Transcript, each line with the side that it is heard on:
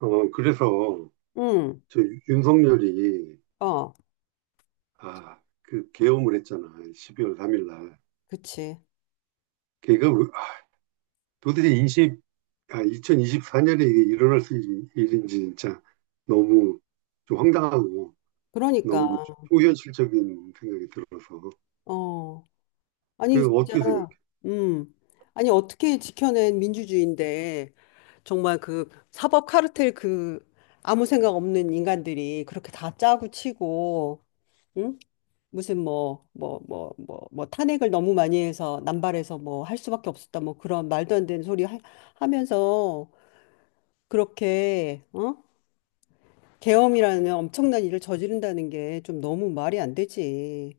right: 어, 그래서
left: 응,
right: 저 윤석열이
left: 어,
right: 아, 그 계엄을 했잖아. 12월 3일 날.
left: 그치.
right: 걔가 도대체 20, 2이십4년에 이게 일어날 수 있는 일인지 진짜 너무 좀 황당하고
left: 그러니까,
right: 너무 초현실적인 생각이 들어서.
left: 어. 아니,
right: 그
left: 진짜,
right: 어떻게 생각해?
left: 음. 아니, 어떻게 지켜낸 민주주의인데, 정말 그 사법 카르텔 그 아무 생각 없는 인간들이 그렇게 다 짜고 치고, 응? 무슨 뭐 탄핵을 너무 많이 해서 남발해서 뭐 할 수밖에 없었다. 뭐 그런 말도 안 되는 소리 하면서 그렇게, 어? 계엄이라는 엄청난 일을 저지른다는 게 좀 너무 말이 안 되지.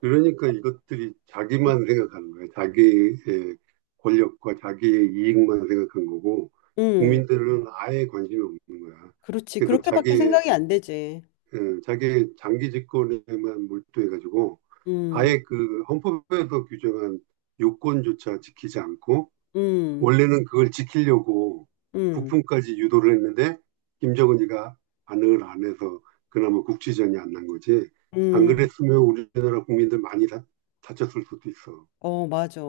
right: 그러니까 이것들이 자기만 생각하는 거야. 자기의 권력과 자기의 이익만 생각한 거고
left: 음.
right: 국민들은 아예 관심이 없는 거야.
left: 그렇지.
right: 그래서
left: 그렇게밖에
right: 자기의
left: 생각이 안 되지.
right: 예, 자기 장기 집권에만 몰두해가지고
left: 음,
right: 아예 그 헌법에서 규정한 요건조차 지키지 않고
left: 음,
right: 원래는 그걸 지키려고
left: 음,
right: 북풍까지 유도를 했는데 김정은이가 안을 안 해서 그나마 국지전이 안 난 거지. 안
left: 음.
right: 그랬으면 우리나라 국민들 많이 다쳤을 수도 있어.
left: 어, 맞아.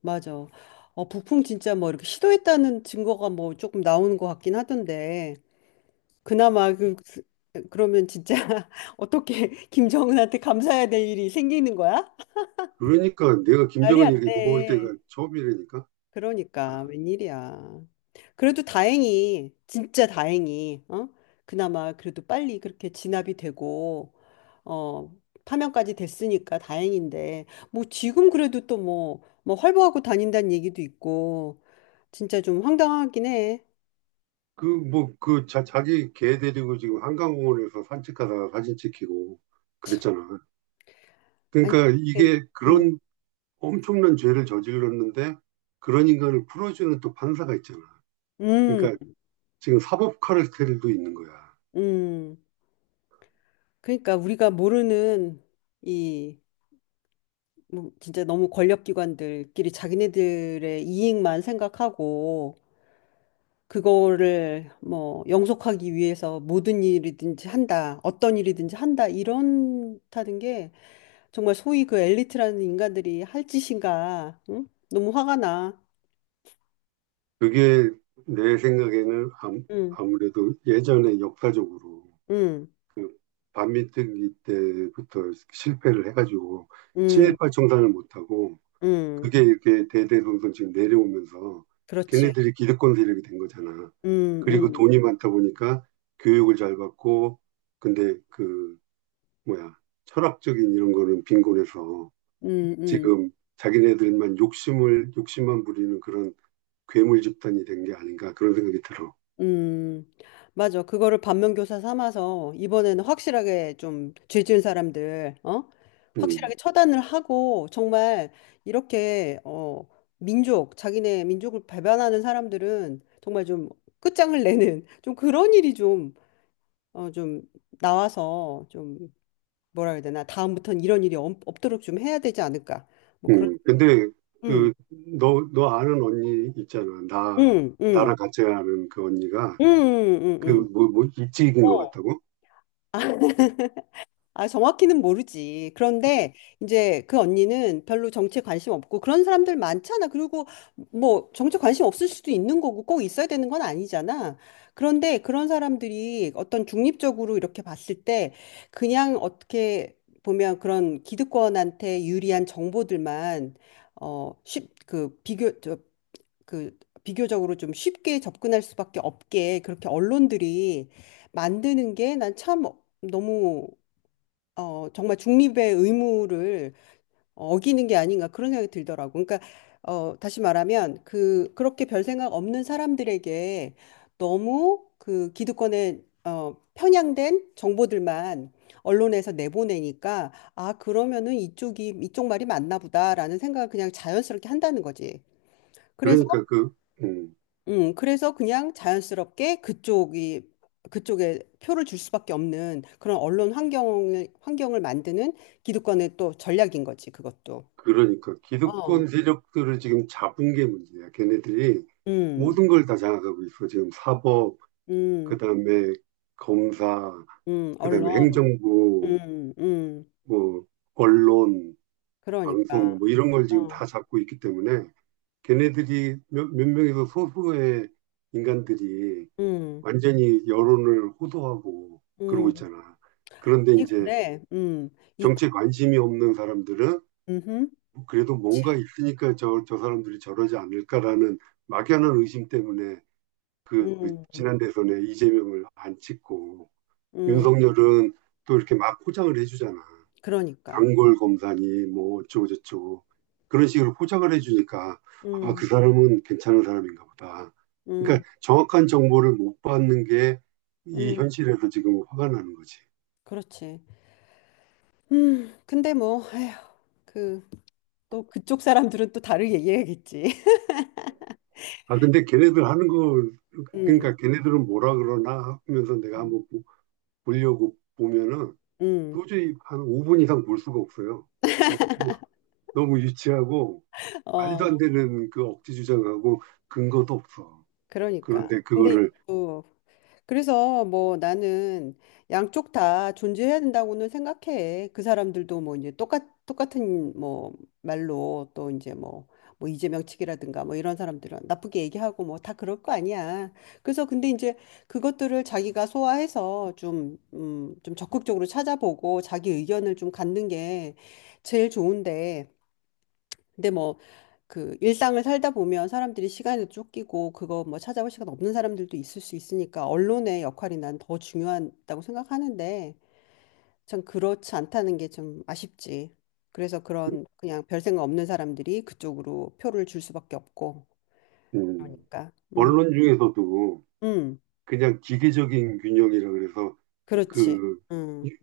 left: 맞아. 어, 북풍 진짜 뭐 이렇게 시도했다는 증거가 뭐 조금 나오는 것 같긴 하던데. 그나마 그러면 진짜 어떻게 김정은한테 감사해야 될 일이 생기는 거야?
right: 그러니까 내가
left: 말이
right: 김정은이
left: 안
right: 이렇게 고마울
left: 돼.
right: 때가 처음이라니까.
left: 그러니까
right: 아,
left: 웬일이야. 그래도 다행히 진짜 다행히 어? 그나마 그래도 빨리 그렇게 진압이 되고 어 파면까지 됐으니까 다행인데 뭐 지금 그래도 또 뭐 활보하고 다닌다는 얘기도 있고 진짜 좀 황당하긴 해.
right: 뭐, 자기 개 데리고 지금 한강공원에서 산책하다가 사진 찍히고 그랬잖아.
left: 아니
right: 그러니까
left: 어떻게
right: 이게
left: 음,
right: 그런 엄청난 죄를 저질렀는데 그런 인간을 풀어주는 또 판사가 있잖아.
left: 음,
right: 그러니까 지금 사법 카르텔도 있는 거야.
left: 음. 그러니까 우리가 모르는 이 뭐 진짜 너무 권력기관들끼리 자기네들의 이익만 생각하고 그거를 뭐 영속하기 위해서 모든 일이든지 한다, 어떤 일이든지 한다, 이런다는 게 정말 소위 그 엘리트라는 인간들이 할 짓인가, 응? 너무 화가 나.
right: 그게 내 생각에는
left: 응,
right: 아무래도 예전에 역사적으로
left: 응,
right: 그 반민특위 때부터 실패를 해가지고
left: 응,
right: 친일파 청산을 못하고
left: 응.
right: 그게 이렇게 대대손손 지금 내려오면서
left: 그렇지.
right: 걔네들이 기득권 세력이 된 거잖아.
left: 응,
right: 그리고
left: 응,
right: 돈이 많다 보니까 교육을 잘 받고 근데 그 뭐야, 철학적인 이런 거는 빈곤해서
left: 응.
right: 지금 자기네들만 욕심만 부리는 그런 괴물 집단이 된 게 아닌가 그런 생각이 들어.
left: 음, 맞아. 그거를 반면교사 삼아서 이번에는 확실하게 좀 죄지은 사람들, 어? 확실하게
right: 음,
left: 처단을 하고 정말 이렇게 어, 민족, 자기네 민족을 배반하는 사람들은 정말 좀 끝장을 내는 좀 그런 일이 좀, 어, 좀 나와서 좀 뭐라 해야 되나? 다음부터는 이런 일이 없도록 좀 해야 되지 않을까? 뭐 그런,
right: 근데
left: 음,
right: 그, 너 아는 언니 있잖아. 나,
left: 음, 음,
right: 나랑 같이 아는 그 언니가
left: 음.
right: 그, 뭐, 뭐, 입직인 것
left: 어.
right: 같다고?
left: 아, 정확히는 모르지. 그런데 이제 그 언니는 별로 정치에 관심 없고 그런 사람들 많잖아. 그리고 뭐 정치에 관심 없을 수도 있는 거고 꼭 있어야 되는 건 아니잖아. 그런데 그런 사람들이 어떤 중립적으로 이렇게 봤을 때 그냥 어떻게 보면 그런 기득권한테 유리한 정보들만 어, 쉽, 그 비교, 저, 그 비교적으로 좀 쉽게 접근할 수밖에 없게 그렇게 언론들이 만드는 게 난 참 너무 어 정말 '중립의 의무를 어, 어기는 게 아닌가.' 그런 생각이 들더라고. 그러니까 어 다시 말하면 그 그렇게 별 생각 없는 사람들에게 너무 그 기득권에 어 편향된 정보들만 언론에서 내보내니까 '아 그러면은 이쪽이 이쪽 말이 맞나 보다.'라는 생각을 그냥 자연스럽게 한다는 거지. 그래서
right: 그러니까 그, 음,
left: 그래서 그냥 자연스럽게 그쪽이 그쪽에 표를 줄 수밖에 없는 그런 언론 환경을 만드는 기득권의 또 전략인 거지, 그것도.
right: 그러니까
left: 어.
right: 기득권 세력들을 지금 잡은 게 문제야. 걔네들이
left: 음.
right: 모든 걸 다 장악하고 있어. 지금 사법,
left: 음.
right: 그다음에 검사, 그다음에
left: 언론.
right: 행정부,
left: 음. 음.
right: 뭐 언론, 방송
left: 그러니까.
right: 뭐 이런 걸 지금
left: 어.
right: 다 잡고 있기 때문에 걔네들이 몇 명에서 소수의 인간들이
left: 음.
right: 완전히 여론을 호도하고 그러고
left: 음.
right: 있잖아. 그런데
left: 이
right: 이제
left: 근데 이
right: 정치에 관심이 없는 사람들은
left: 음.
right: 뭐 그래도 뭔가
left: 그렇지.
right: 있으니까 저 사람들이 저러지 않을까라는 막연한 의심 때문에 그
left: 음.
right: 지난 대선에 이재명을 안 찍고
left: 음.
right: 윤석열은 또 이렇게 막 포장을 해주잖아.
left: 그러니까.
right: 단골 검사니 뭐 어쩌고 저쩌고 그런 식으로 포장을 해주니까 아,
left: 음.
right: 그 사람은 괜찮은 사람인가 보다.
left: 음.
right: 그러니까 정확한 정보를 못 받는 게 이
left: 음.
right: 현실에서 지금 화가 나는 거지.
left: 그렇지. 음. 근데 뭐 에휴. 그 또 그쪽 사람들은 또 다르게 얘기하겠지.
right: 아, 근데 걔네들 하는 거,
left: 음,
right: 그러니까 걔네들은 뭐라 그러나 하면서 내가
left: 음.
right: 한번 보려고 보면은
left: 음,
right: 도저히 한 5분 이상 볼 수가 없어요. 너무, 너무 유치하고 말도 안
left: 어,
right: 되는 그 억지 주장하고 근거도 없어.
left: 그러니까.
right: 그런데
left: 근데
right: 그거를
left: 또 그래서 뭐 나는 양쪽 다 존재해야 된다고는 생각해. 그 사람들도 뭐 이제 똑같은 뭐 말로 또 이제 뭐 이재명 측이라든가 뭐 이런 사람들은 나쁘게 얘기하고 뭐 다 그럴 거 아니야. 그래서 근데 이제 그것들을 자기가 소화해서 좀, 좀 적극적으로 찾아보고 자기 의견을 좀 갖는 게 제일 좋은데. 근데 뭐 그 일상을 살다 보면 사람들이 시간에 쫓기고 그거 뭐 찾아볼 시간 없는 사람들도 있을 수 있으니까 언론의 역할이 난 더 중요하다고 생각하는데 참 그렇지 않다는 게 좀 아쉽지. 그래서 그런 그냥 별 생각 없는 사람들이 그쪽으로 표를 줄 수밖에 없고
right: 음,
left: 그러니까 음,
right: 언론 중에서도
left: 음,
right: 그냥 기계적인 균형이라 그래서
left: 그렇지,
right: 그
left: 음,
right: 이-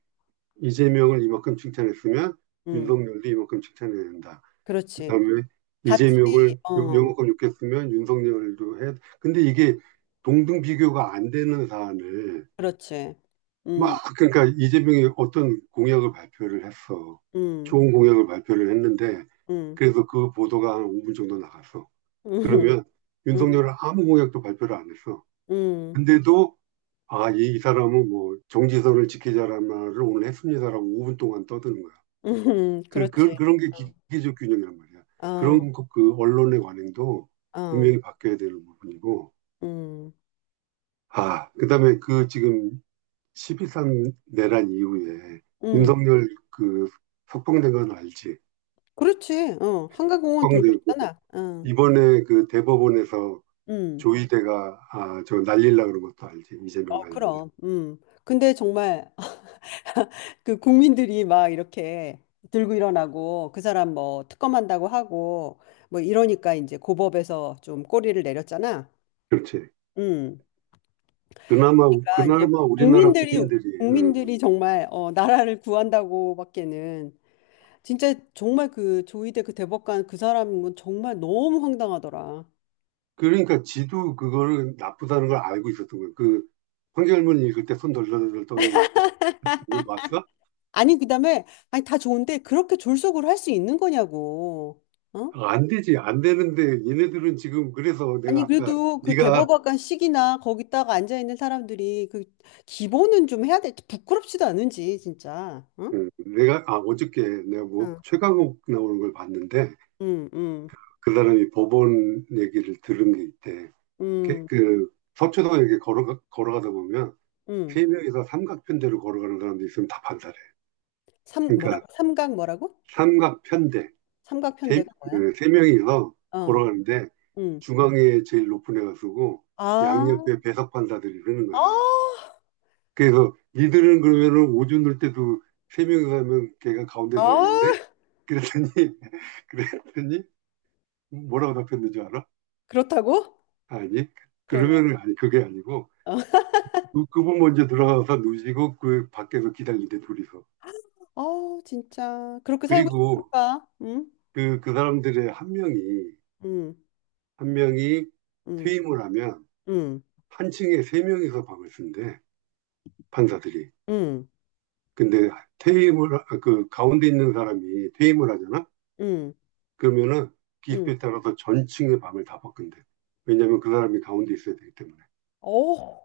right: 이재명을 이만큼 칭찬했으면
left: 음,
right: 윤석열도 이만큼 칭찬해야 된다.
left: 그렇지,
right: 그다음에
left: 같이,
right: 이재명을 요-
left: 어,
right: 요만큼 욕했으면 윤석열도 해. 근데 이게 동등 비교가 안 되는 사안을
left: 그렇지,
right: 막
left: 음,
right: 그러니까 이재명이 어떤 공약을 발표를 했어.
left: 음,
right: 좋은 공약을 발표를 했는데
left: 음,
right: 그래서 그 보도가 한 5분 정도 나갔어. 그러면
left: 음,
right: 윤석열은 아무 공약도 발표를 안 했어.
left: 음, 음,
right: 근데도 아, 사람은 뭐 정지선을 지키자라는 말을 오늘 했습니다라고 5분 동안 떠드는 거야.
left: 음,
right: 그, 그,
left: 그렇지.
right: 그런 게 기계적 균형이란 말이야.
left: 어.
right: 그 언론의 관행도
left: 어,
right: 분명히 바뀌어야 되는 부분이고.
left: 음,
right: 아, 그다음에 그 지금 12.3 내란 이후에
left: 음,
right: 윤석열 그 석방된 건 알지?
left: 그렇지. 어, 한강공원 돌고
right: 석방되고
left: 있잖아. 어,
right: 이번에 그 대법원에서
left: 음,
right: 조희대가 아, 저 날릴라 그런 것도 알지? 이재명
left: 어,
right: 날린다.
left: 그럼, 근데 정말 그 국민들이 막 이렇게 들고 일어나고 그 사람 뭐 특검한다고 하고 뭐 이러니까 이제 고법에서 좀 꼬리를 내렸잖아.
right: 그렇지.
left: 음,
right: 그나마,
left: 그러니까 이제
right: 그나마 우리나라
left: 국민들이
right: 국민들이,
left: 국민들이
right: 음.
left: 정말 어, 나라를 구한다고밖에는 진짜 정말 그 조희대 그 대법관 그 사람은 정말 너무 황당하더라.
right: 그러니까 지도 그걸 나쁘다는 걸 알고 있었던 거예요. 황절문 읽을 때 손 덜덜덜 떠는 거 이거 봤어?
left: 아니, 그다음에, 아니, 다 좋은데, 그렇게 졸속으로 할 수 있는 거냐고. 어?
right: 아, 안 되지, 안 되는데, 얘네들은 지금, 그래서 내가
left: 아니,
right: 아까,
left: 그래도 그
right: 네가,
left: 대법관식이나 거기다가 앉아있는 사람들이 그 기본은 좀 해야 돼. 부끄럽지도 않은지, 진짜. 응?
right: 어저께 내가 뭐,
left: 응,
right: 최강욱 나오는 걸 봤는데,
left: 응, 응,
right: 그 사람이 법원 얘기를 들은 게 있대.
left: 응.
right: 그 서초동 이렇게 걸어가다 보면,
left: 응.
right: 세 명이서 삼각편대로 걸어가는 사람도 있으면 다 판사래.
left: 삼,
right: 그러니까,
left: 뭐라고? 삼각 뭐라고?
right: 삼각편대. 세,
left: 삼각편대가 뭐야?
right: 그, 세 명이서
left: 어,
right: 걸어가는데
left: 응.
right: 중앙에 제일 높은 애가 쓰고
left: 아,
right: 양옆에 배석 판사들이 쓰는 거야.
left: 아,
right: 그래서 니들은 그러면은 오줌 을 때도 세 명이서 하면 걔가 가운데 서야겠네?
left: 아,
right: 그랬더니 그랬더니 뭐라고 답했는지 알아?
left: 그렇다고?
right: 아니
left: 그러면.
right: 그러면은 아니 그게 아니고
left: 어.
right: 그분 먼저 들어가서 누시고 그 밖에서 기다리는데 둘이서
left: 아, 진짜. 그렇게 살고
right: 그리고
left: 싶을까? 응?
right: 그 사람들의 한 명이
left: 응,
right: 한 명이
left: 응,
right: 퇴임을 하면
left: 응,
right: 한 층에 세 명이서 방을 쓴대. 판사들이.
left: 응.
right: 근데 퇴임을, 그 가운데 있는 사람이 퇴임을 하잖아?
left: 응,
right: 그러면은
left: 응,
right: 기습에 따라서 전층의 밤을 다 바꾼대. 왜냐면 그 사람이 가운데 있어야 되기 때문에.
left: 어,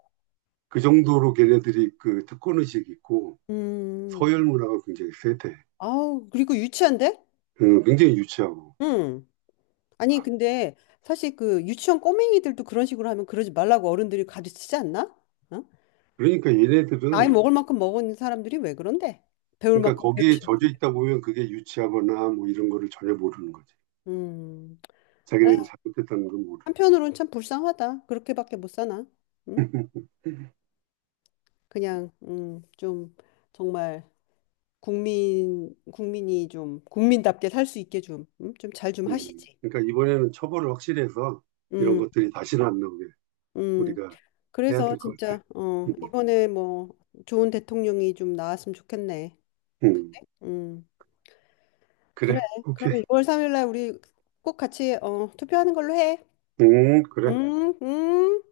right: 그 정도로 걔네들이 그 특권의식이 있고
left: 음,
right: 서열 문화가 굉장히 세대.
left: 아우, 그리고 유치한데?
right: 굉장히 유치하고.
left: 응. 아니,
right: 아,
left: 근데 사실 그 유치원 꼬맹이들도 그런 식으로 하면 그러지 말라고 어른들이 가르치지 않나? 어?
right: 그러니까
left: 나이
right: 얘네들은,
left: 먹을 만큼 먹은 사람들이 왜 그런데? 배울
right: 그러니까
left: 만큼
right: 거기에
left: 배우시
right: 젖어 있다 보면 그게 유치하거나 뭐 이런 거를 전혀 모르는 거지.
left: 음, 아
right: 자기네들 잘못했다는 걸 모르는.
left: 한편으로는 참 불쌍하다. 그렇게밖에 못 사나? 응? 그냥 좀 정말 국민이 좀 국민답게 살 수 있게 좀, 좀잘 좀 하시지.
right: 그러니까 이번에는 처벌을 확실히 해서 이런
left: 음,
right: 것들이 다시는 안 나오게.
left: 음.
right: 우리가 해야
left: 그래서
right: 될 것 같아.
left: 진짜 어
right: 음,
left: 이번에 뭐 좋은 대통령이 좀 나왔으면 좋겠네.
right: 음.
left: 음 그래.
right: 그래, 오케이.
left: 그러면 6월 3일 날 우리 꼭 같이 어 투표하는 걸로 해. 음
right: 그래.
left: 음.